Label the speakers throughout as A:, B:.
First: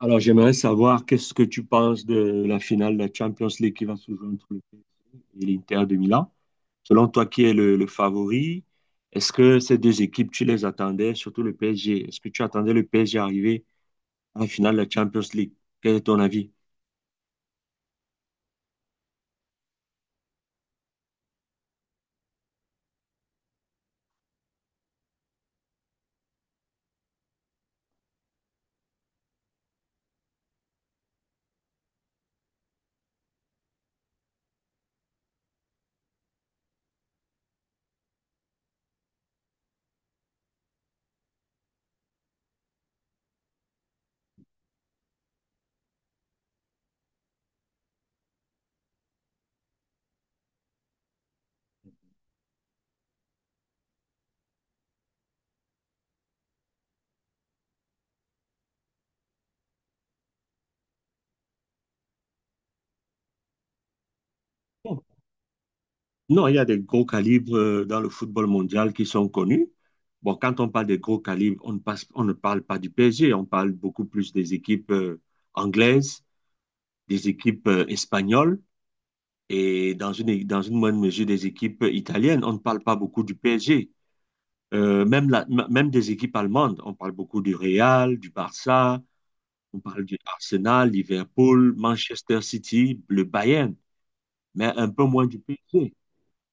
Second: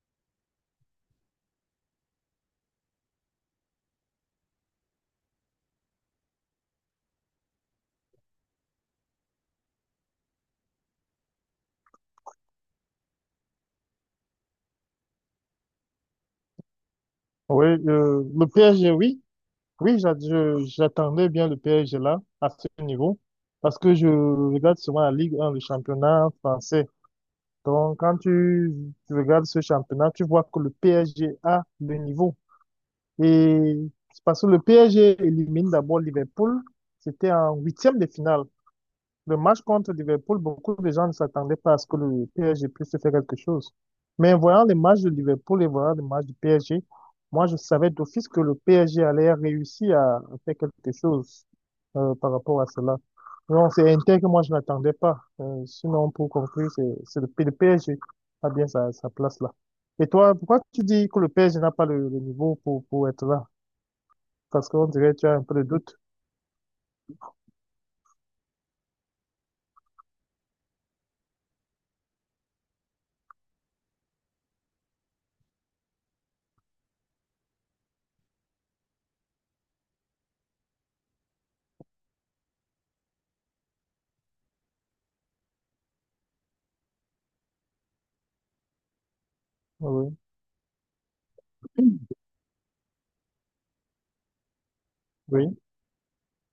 A: Alors, j'aimerais savoir qu'est-ce que tu penses de la finale de la Champions League qui va se jouer entre le PSG et l'Inter de Milan. Selon toi, qui est le favori? Est-ce que ces deux équipes, tu les attendais, surtout le PSG? Est-ce que tu attendais le PSG arriver à la finale de la Champions League? Quel est ton avis?
B: Oui, le PSG, oui. Oui, j'attendais bien le PSG là, à ce niveau, parce que je regarde souvent la Ligue 1, le championnat français. Donc, quand tu regardes ce championnat, tu vois que le PSG a le niveau. Et c'est parce que le PSG élimine d'abord Liverpool, c'était en huitième de finale. Le match contre Liverpool, beaucoup de gens ne s'attendaient pas à ce que le PSG puisse faire quelque chose. Mais en voyant les matchs de Liverpool et voyant les matchs du PSG, moi, je savais d'office que le PSG allait réussir à faire quelque chose par rapport à cela. Donc, c'est Inter que moi, je n'attendais pas. Sinon, pour conclure, c'est le PSG a bien sa place là. Et toi, pourquoi tu dis que le PSG n'a pas le niveau pour être là? Parce qu'on
A: Bon,
B: dirait que tu as un peu de doute.
A: non, il y a des gros calibres dans le football mondial qui sont connus. Bon, quand on parle des gros calibres, on ne parle pas du PSG, on parle beaucoup plus des équipes anglaises, des équipes espagnoles, et dans une moindre mesure des équipes italiennes. On ne parle pas beaucoup du PSG. Euh, même, la- Même des équipes allemandes, on parle beaucoup du Real, du Barça, on parle
B: Oui,
A: du Arsenal, Liverpool,
B: oui,
A: Manchester City, le Bayern, mais un peu moins du
B: oui,
A: PSG.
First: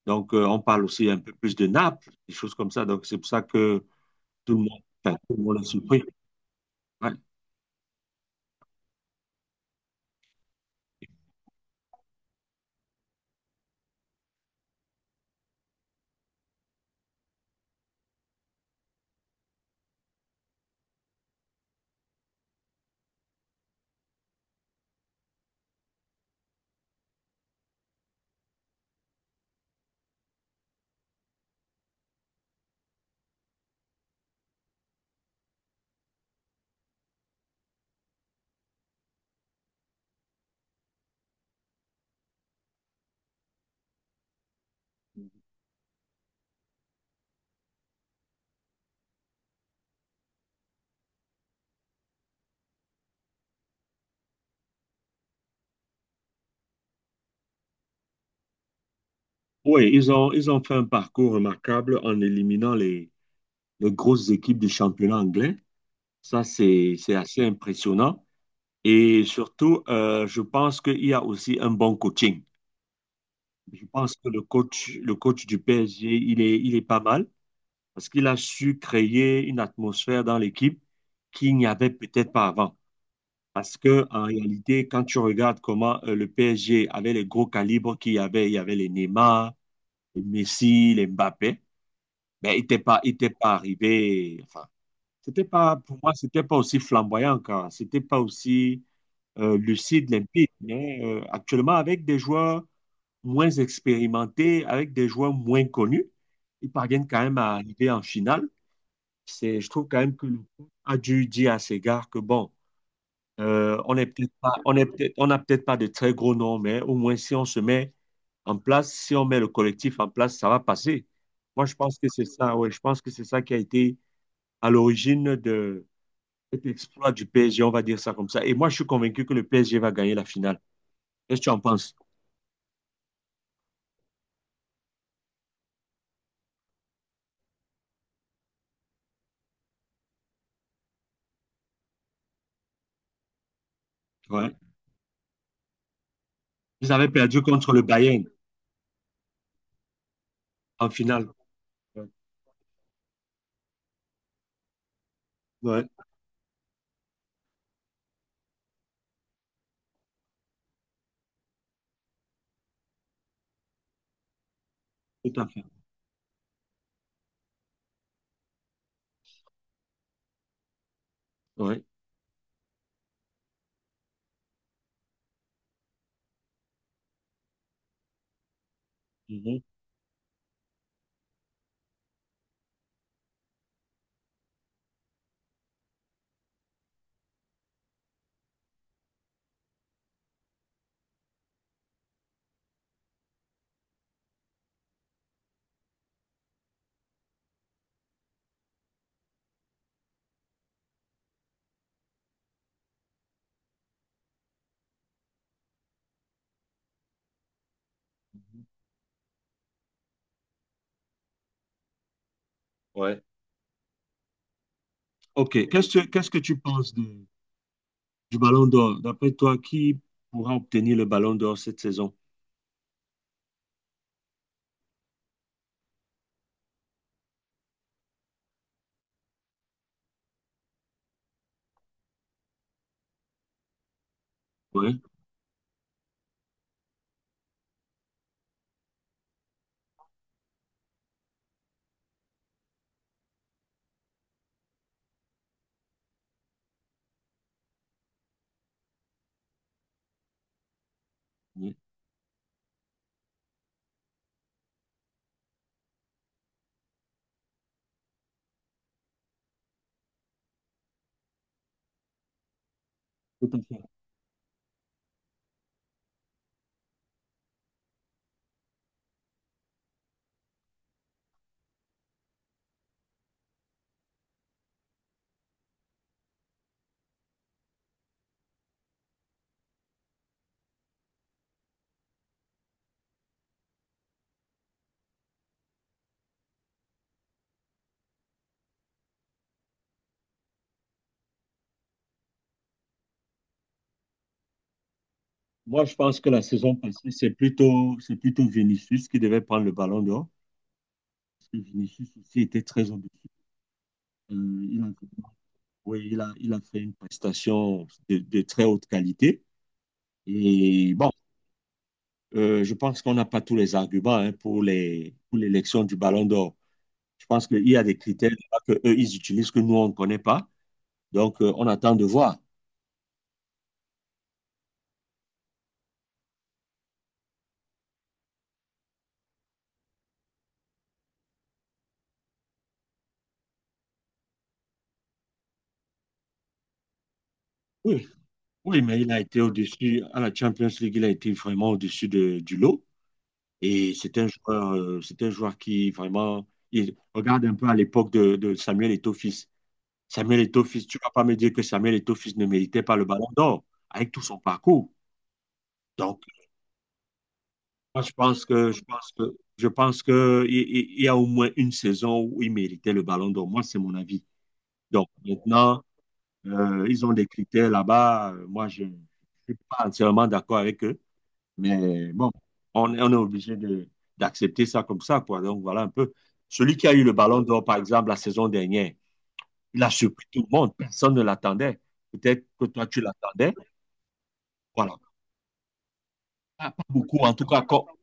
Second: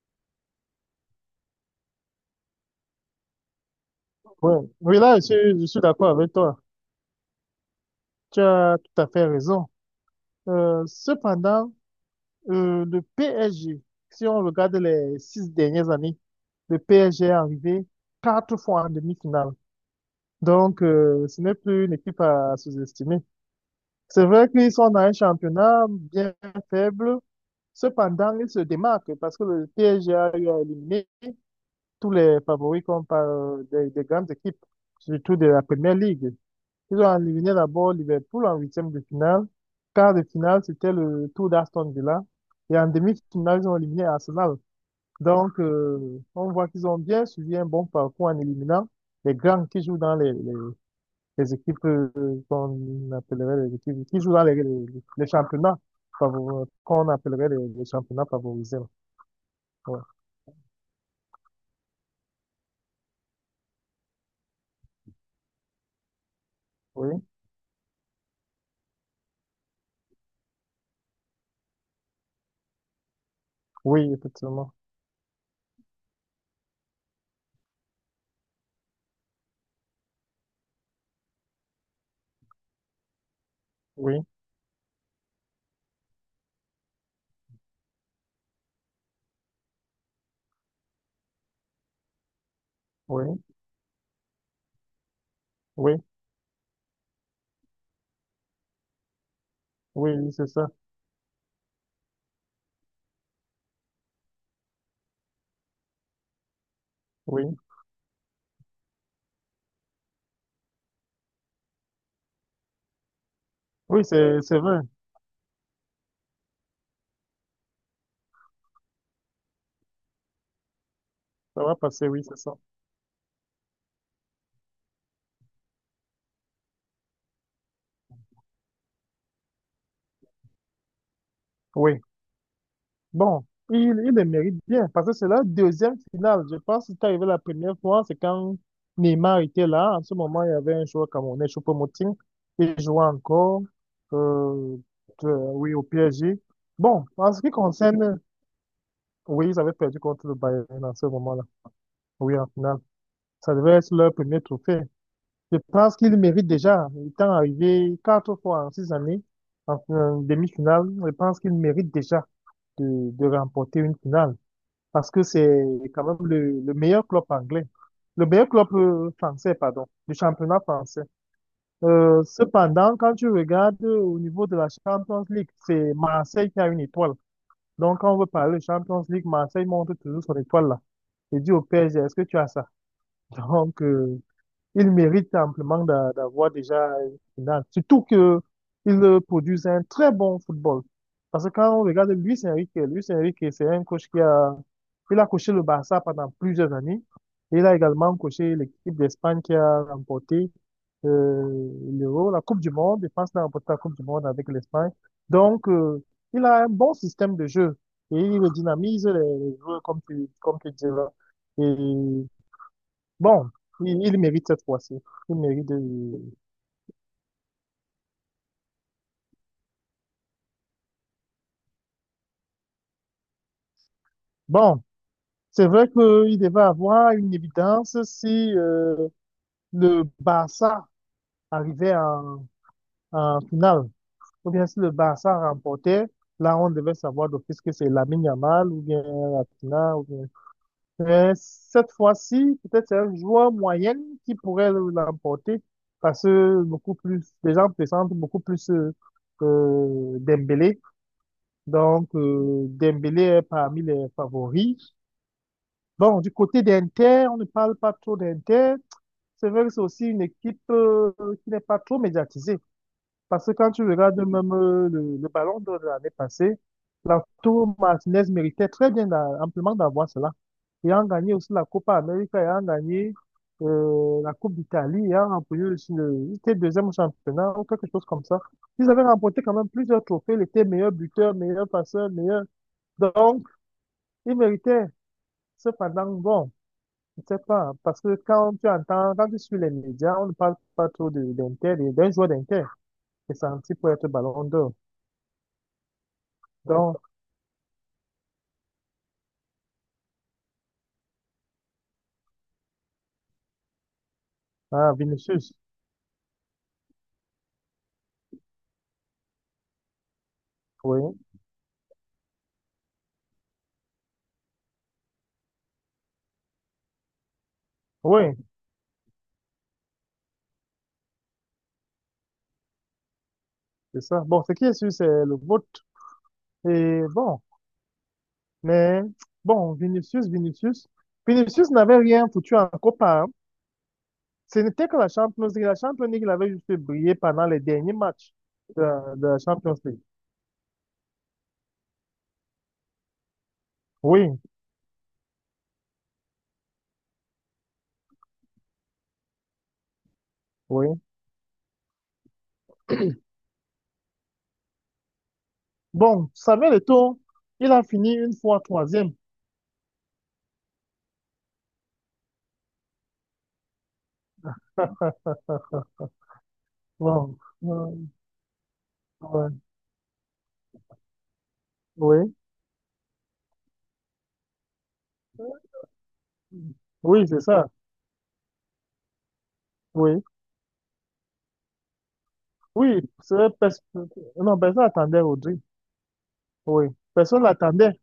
A: Donc, on parle aussi un peu plus de Naples, des choses comme ça. Donc, c'est pour ça que tout
B: ouais.
A: le monde,
B: Oui, là,
A: enfin,
B: je
A: tout le monde
B: suis,
A: est
B: je suis
A: surpris.
B: d'accord avec toi.
A: Ouais.
B: Tu as tout à fait raison. Cependant, le PSG, si on regarde les 6 dernières années, le PSG est arrivé quatre fois en demi-finale. Donc, ce n'est plus une équipe à sous-estimer. C'est vrai qu'ils sont dans un championnat bien faible. Cependant, ils se démarquent parce que le PSG a eu à éliminer tous les favoris comme par des grandes équipes, surtout de la Première Ligue. Ils ont éliminé d'abord Liverpool en huitième de finale. Quart de finale, c'était le tour d'Aston Villa. Et en demi-finale, ils ont éliminé Arsenal. Donc, on voit qu'ils ont bien suivi un bon parcours en éliminant les grands qui jouent dans les équipes, qu'on appellerait les équipes qui jouent dans les championnats qu'on appellerait les championnats favorisés.
A: Oui,
B: Ouais.
A: ils ont fait un parcours remarquable en éliminant les grosses équipes du championnat anglais. Ça, c'est
B: Oui,
A: assez impressionnant. Et surtout, je pense qu'il y a aussi un bon coaching. Je
B: oui,
A: pense que
B: effectivement.
A: le coach du PSG, il est pas mal parce qu'il a su créer une atmosphère dans l'équipe qu'il n'y avait peut-être pas avant. Parce que
B: Oui,
A: en réalité, quand tu regardes comment le PSG avait les gros calibres qu'il y avait, il y avait les Neymar, les Messi, les Mbappé, ben, il était
B: oui,
A: pas arrivé. Enfin, c'était pas,
B: oui,
A: pour moi, c'était pas aussi flamboyant encore. C'était pas aussi lucide,
B: oui, oui, c'est
A: limpide.
B: ça.
A: Mais actuellement, avec des joueurs moins expérimentés, avec des joueurs moins connus, ils parviennent quand même à
B: Oui,
A: arriver en finale. C'est, je trouve quand même que le coach a dû dire à ses gars que bon, on
B: oui,
A: est peut-être
B: c'est,
A: pas,
B: c'est vrai.
A: on n'a peut-être pas de très gros noms, mais au moins si on se met en place, si on met le collectif en place, ça va passer.
B: Ça
A: Moi, je
B: va
A: pense que
B: passer, oui,
A: c'est
B: c'est ça.
A: ça, ouais, je pense que c'est ça qui a été à l'origine de cet exploit du PSG, on va dire ça comme ça. Et moi, je suis convaincu que le PSG va gagner la finale. Qu'est-ce que tu en penses?
B: Oui. Bon, il, il le mérite bien parce que c'est la deuxième finale. Je pense que c'est arrivé la première fois, c'est quand Neymar était là. En ce moment, il y avait un joueur camerounais, Choupo-Moting. Il jouait encore,
A: Ouais.
B: euh, oui, au PSG.
A: Ils
B: Bon,
A: avaient
B: en
A: perdu
B: ce qui
A: contre le
B: concerne,
A: Bayern
B: oui, ils avaient perdu contre le Bayern
A: en
B: en ce
A: finale.
B: moment-là.
A: Ouais.
B: Oui, en finale. Ça devait être leur premier trophée. Je
A: Ouais,
B: pense qu'il mérite déjà, étant arrivé quatre fois en 6 années en demi-finale, je pense qu'il mérite déjà de remporter une finale parce que
A: tout à
B: c'est
A: fait.
B: quand même le meilleur club anglais, le meilleur club français, pardon, du championnat français.
A: Ouais.
B: Cependant, quand tu regardes au niveau de la Champions League, c'est Marseille qui a une étoile. Donc, quand on veut parler de Champions League,
A: Mhm.
B: Marseille montre toujours son étoile là. Et dit au PSG, est-ce que tu as ça? Donc, il mérite amplement d'avoir déjà une finale. Surtout que il produit un très bon football. Parce que quand on regarde Luis Enrique, Luis Enrique, c'est un coach il a coaché le Barça pendant plusieurs années. Et il a également coaché l'équipe d'Espagne qui a remporté, l'Euro, la Coupe du Monde. Je pense qu'il a remporté la Coupe du Monde avec l'Espagne. Donc, il a un bon système de jeu et il dynamise les joueurs, comme tu dis là. Et
A: Ouais.
B: bon, il mérite cette fois-ci. Il mérite
A: OK.
B: de...
A: Qu'est-ce que tu penses du Ballon d'Or? D'après toi, qui pourra obtenir le Ballon d'Or cette saison?
B: Bon, c'est vrai qu'il devait avoir une évidence si, le Barça arrivait en finale. Ou bien si le
A: Ouais.
B: Barça remportait, là on devait savoir d'office que c'est Lamine Yamal ou bien Rafinha. Ou bien... Mais cette fois-ci, peut-être c'est un joueur moyen qui pourrait l'emporter parce que beaucoup plus, les gens pressentent beaucoup plus, Dembélé.
A: Ouais,
B: Donc, Dembélé est parmi les favoris. Bon, du côté d'Inter, on ne parle pas trop d'Inter. C'est vrai que c'est aussi une équipe qui n'est pas trop médiatisée. Parce
A: tout
B: que
A: à
B: quand tu
A: fait.
B: regardes même, le ballon d'or de l'année passée, Lautaro Martinez méritait très bien amplement d'avoir cela. Ayant gagné aussi la Copa América, ayant gagné, la Coupe d'Italie, ayant remporté aussi il était deuxième au championnat ou quelque chose comme ça. Ils avaient remporté quand même plusieurs trophées. Il était meilleur buteur, meilleur passeur, meilleur. Donc, il méritait. Cependant, bon, je ne sais pas, parce que quand tu entends, quand tu suis les médias, on ne parle pas trop d'Inter, de d'un joueur d'Inter qui est senti pour être ballon d'or.
A: Moi, je pense que la saison
B: Donc,
A: passée, c'est plutôt Vinicius qui devait prendre le Ballon d'Or. Parce que Vinicius aussi était très ambitieux. Euh, il a,
B: ah, Vinicius,
A: oui, il a fait une prestation de très haute qualité. Et bon,
B: oui,
A: Je pense qu'on n'a pas tous les arguments hein, pour pour l'élection du Ballon d'Or. Je pense qu'il y a des critères
B: oui,
A: que eux, ils utilisent que nous, on ne connaît pas. Donc, on attend de voir.
B: c'est ça. Bon, ce qui est sûr, c'est le vote. Et bon, mais bon, Vinicius n'avait rien foutu en Copa, hein. Ce n'était que la Champions League. La Champions League, il avait juste brillé pendant les derniers
A: Oui,
B: matchs
A: oui,
B: de,
A: mais il a
B: de la
A: été
B: Champions League.
A: au-dessus, à la Champions League, il a été vraiment au-dessus du lot. Et
B: Oui,
A: c'est un joueur qui vraiment, il regarde un peu à l'époque de Samuel Eto'o. Samuel Eto'o-Fils,
B: oui.
A: tu ne vas pas me dire que Samuel Eto'o-Fils ne méritait pas le ballon d'or avec tout son parcours. Donc,
B: Bon, Samuel Eto'o, il a
A: moi, je
B: fini une
A: pense
B: fois
A: que je pense
B: troisième.
A: que je pense que il y a au moins une saison où il méritait le ballon d'or. Moi, c'est mon avis. Donc maintenant, ils ont des
B: Bon,
A: critères
B: euh,
A: là-bas. Moi, je ne
B: ouais,
A: suis pas entièrement d'accord avec eux. Mais bon,
B: oui,
A: on est obligé d'accepter ça comme ça, quoi. Donc voilà un peu. Celui qui a eu le
B: oui, c'est
A: ballon d'or,
B: ça.
A: par exemple, la saison dernière, il a
B: Oui,
A: surpris tout le monde. Personne ne l'attendait. Peut-être que toi, tu
B: oui,
A: l'attendais.
B: non, personne
A: Voilà,
B: attendait Audrey.
A: pas
B: Oui,
A: beaucoup. En
B: personne
A: tout cas,
B: l'attendait.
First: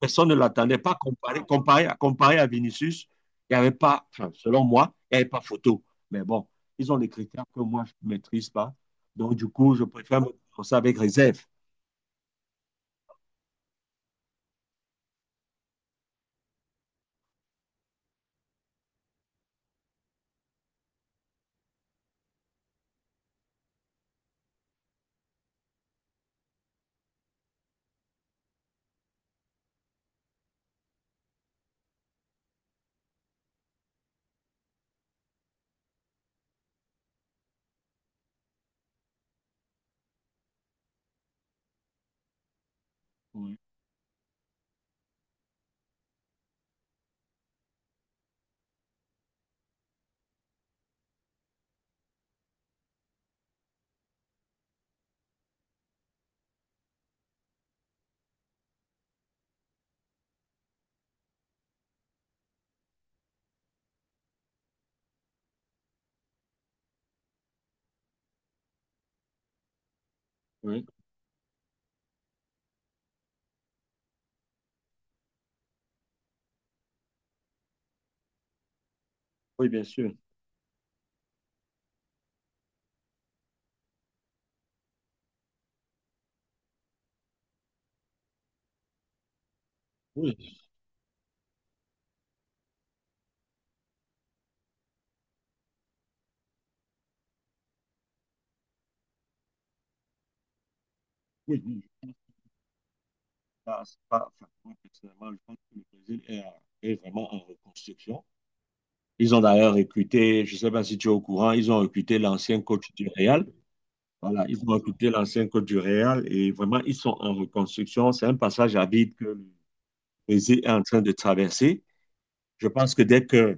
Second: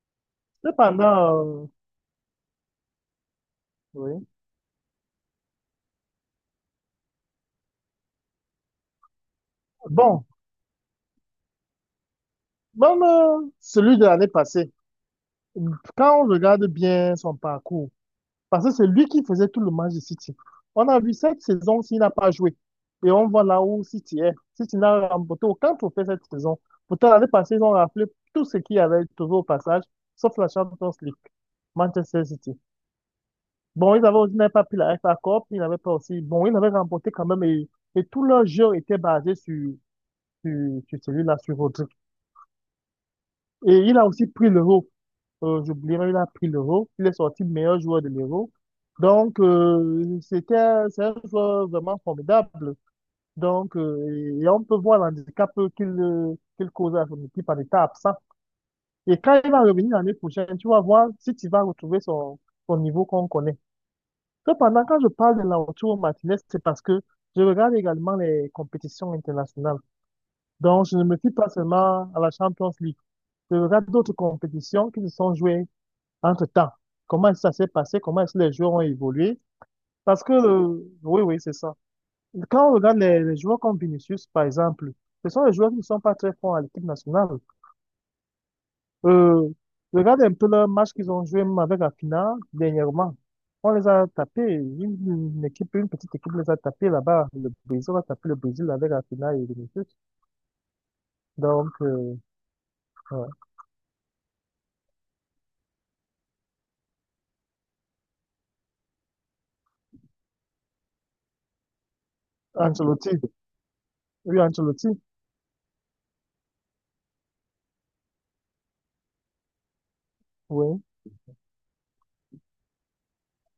A: personne ne l'attendait pas. Comparé,
B: Cependant,
A: comparé, comparé à Vinicius, il n'y avait pas,
B: oui.
A: enfin, selon moi, il n'y avait pas photo. Mais bon, ils ont des critères que moi, je ne maîtrise pas. Donc, du coup, je préfère
B: Bon,
A: me prononcer avec réserve.
B: même, celui de l'année passée, quand on regarde bien son parcours. Parce que c'est lui qui faisait tout le match de City. On a vu cette saison s'il n'a pas joué. Et on voit là où City est. City n'a remporté aucun trophée cette saison. Pourtant, l'année passée, ils ont rappelé tout ce qu'il y avait toujours au passage, sauf la Champions League, Manchester City. Bon, ils avaient aussi n'avaient pas pris la FA Cup, ils n'avaient pas aussi. Bon, ils avaient remporté quand même, et tout leur jeu était basé sur, sur celui-là, sur Rodri.
A: Oui,
B: Et il a aussi pris l'euro. J'oubliais même, il a pris l'Euro. Il est sorti meilleur joueur de l'Euro. Donc, c'est un joueur vraiment formidable. Donc, et on peut voir l'handicap qu'il cause à son équipe en état absent. Et quand il va revenir l'année prochaine, tu vas voir si tu vas retrouver son niveau qu'on connaît. Cependant, quand je parle de Lautaro Martinez, c'est parce que je regarde également les compétitions internationales.
A: oui,
B: Donc, je ne me fie pas seulement à la Champions League. Je regarde d'autres compétitions qui se sont jouées entre-temps. Comment ça s'est passé? Comment est-ce que les joueurs ont évolué?
A: oui, bien sûr.
B: Parce que, oui, oui, c'est ça. Quand on regarde les joueurs comme Vinicius, par exemple, ce sont les joueurs qui ne sont pas très forts à l'équipe nationale. Euh, Regarde un
A: Oui,
B: peu le match qu'ils ont joué même avec la finale dernièrement. On les a tapés. Une petite équipe les a tapés là-bas. Le Brésil a tapé le Brésil avec la finale et Vinicius.
A: oui,
B: Donc,
A: oui.
B: ouais.
A: Là, c'est pas, enfin, moi, personnellement, je pense que le Brésil est vraiment en reconstruction. Ils ont d'ailleurs recruté, je ne sais pas si tu es au courant, ils ont recruté l'ancien coach du
B: Ancelotti.
A: Real.
B: Oui,
A: Voilà, ils ont
B: Ancelotti.
A: recruté l'ancien coach du Real et vraiment, ils sont en reconstruction. C'est un passage à vide que le Brésil est en
B: Oui.
A: train de traverser. Je pense que dès que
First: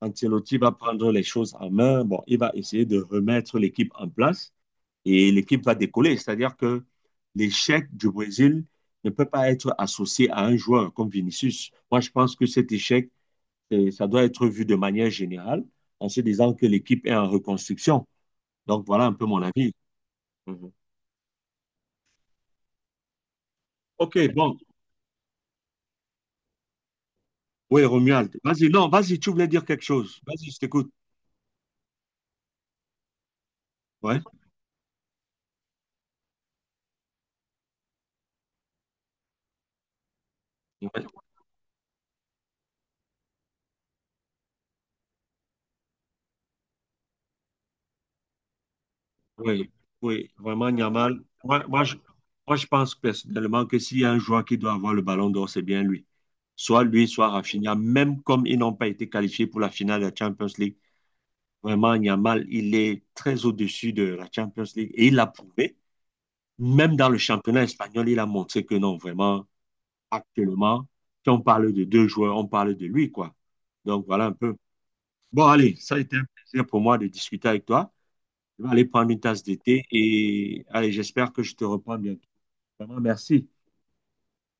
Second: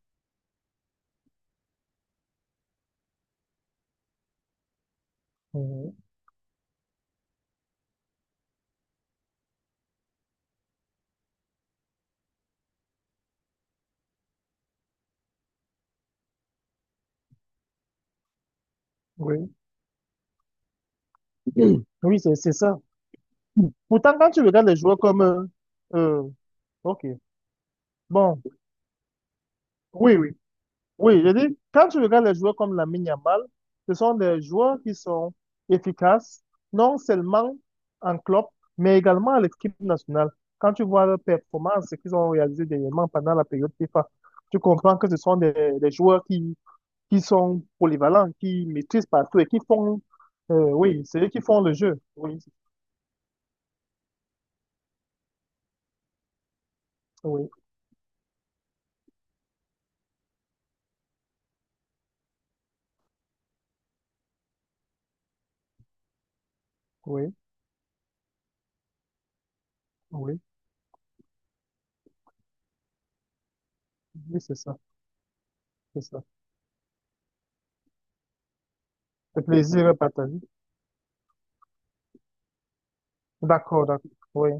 A: Ancelotti va prendre les choses en main, bon, il va essayer de remettre l'équipe en place et l'équipe va
B: Mhm.
A: décoller. C'est-à-dire que l'échec du Brésil ne peut pas être associé à un joueur comme Vinicius. Moi, je pense que cet échec, ça doit être vu de manière générale en se disant que l'équipe est en reconstruction. Donc, voilà un peu mon
B: Oui.
A: avis. Mhm.
B: Oui, c'est ça. Pourtant,
A: OK,
B: quand tu
A: bon.
B: regardes les joueurs comme... euh, ok,
A: Oui, Romuald.
B: bon,
A: Vas-y, non, vas-y, tu voulais dire quelque
B: oui,
A: chose.
B: oui,
A: Vas-y, je t'écoute.
B: oui, je dis, quand tu regardes les joueurs comme Lamine Yamal, ce sont
A: Ouais.
B: des joueurs qui sont efficaces, non seulement en club, mais également à l'équipe nationale. Quand tu vois leurs performances, ce qu'ils ont réalisé dernièrement pendant la période FIFA, tu comprends que ce sont des joueurs qui sont polyvalents, qui maîtrisent partout et qui
A: Oui,
B: font...
A: oui, vraiment,
B: oui,
A: Yamal.
B: c'est eux qui font
A: Moi,
B: le
A: moi, je,
B: jeu. Oui,
A: moi, je pense personnellement que s'il y a un joueur qui doit avoir le ballon d'or, c'est bien lui. Soit lui, soit
B: oui,
A: Rafinha, même comme ils n'ont pas été qualifiés pour la finale de la Champions League. Vraiment, Yamal, il est très au-dessus de la Champions League et il l'a prouvé. Même dans le
B: oui,
A: championnat espagnol, il a montré que non, vraiment,
B: oui,
A: actuellement, si on parle de deux joueurs, on parle de lui, quoi. Donc, voilà un
B: oui, c'est
A: peu.
B: ça,
A: Bon, allez, ça a
B: c'est
A: été
B: ça.
A: un plaisir pour moi de discuter avec toi. Je vais aller prendre une tasse
B: Le
A: d'été
B: plaisir est partagé.
A: et allez, j'espère que je te reprends bientôt. Vraiment, merci.
B: D'accord, d'accord. Oui.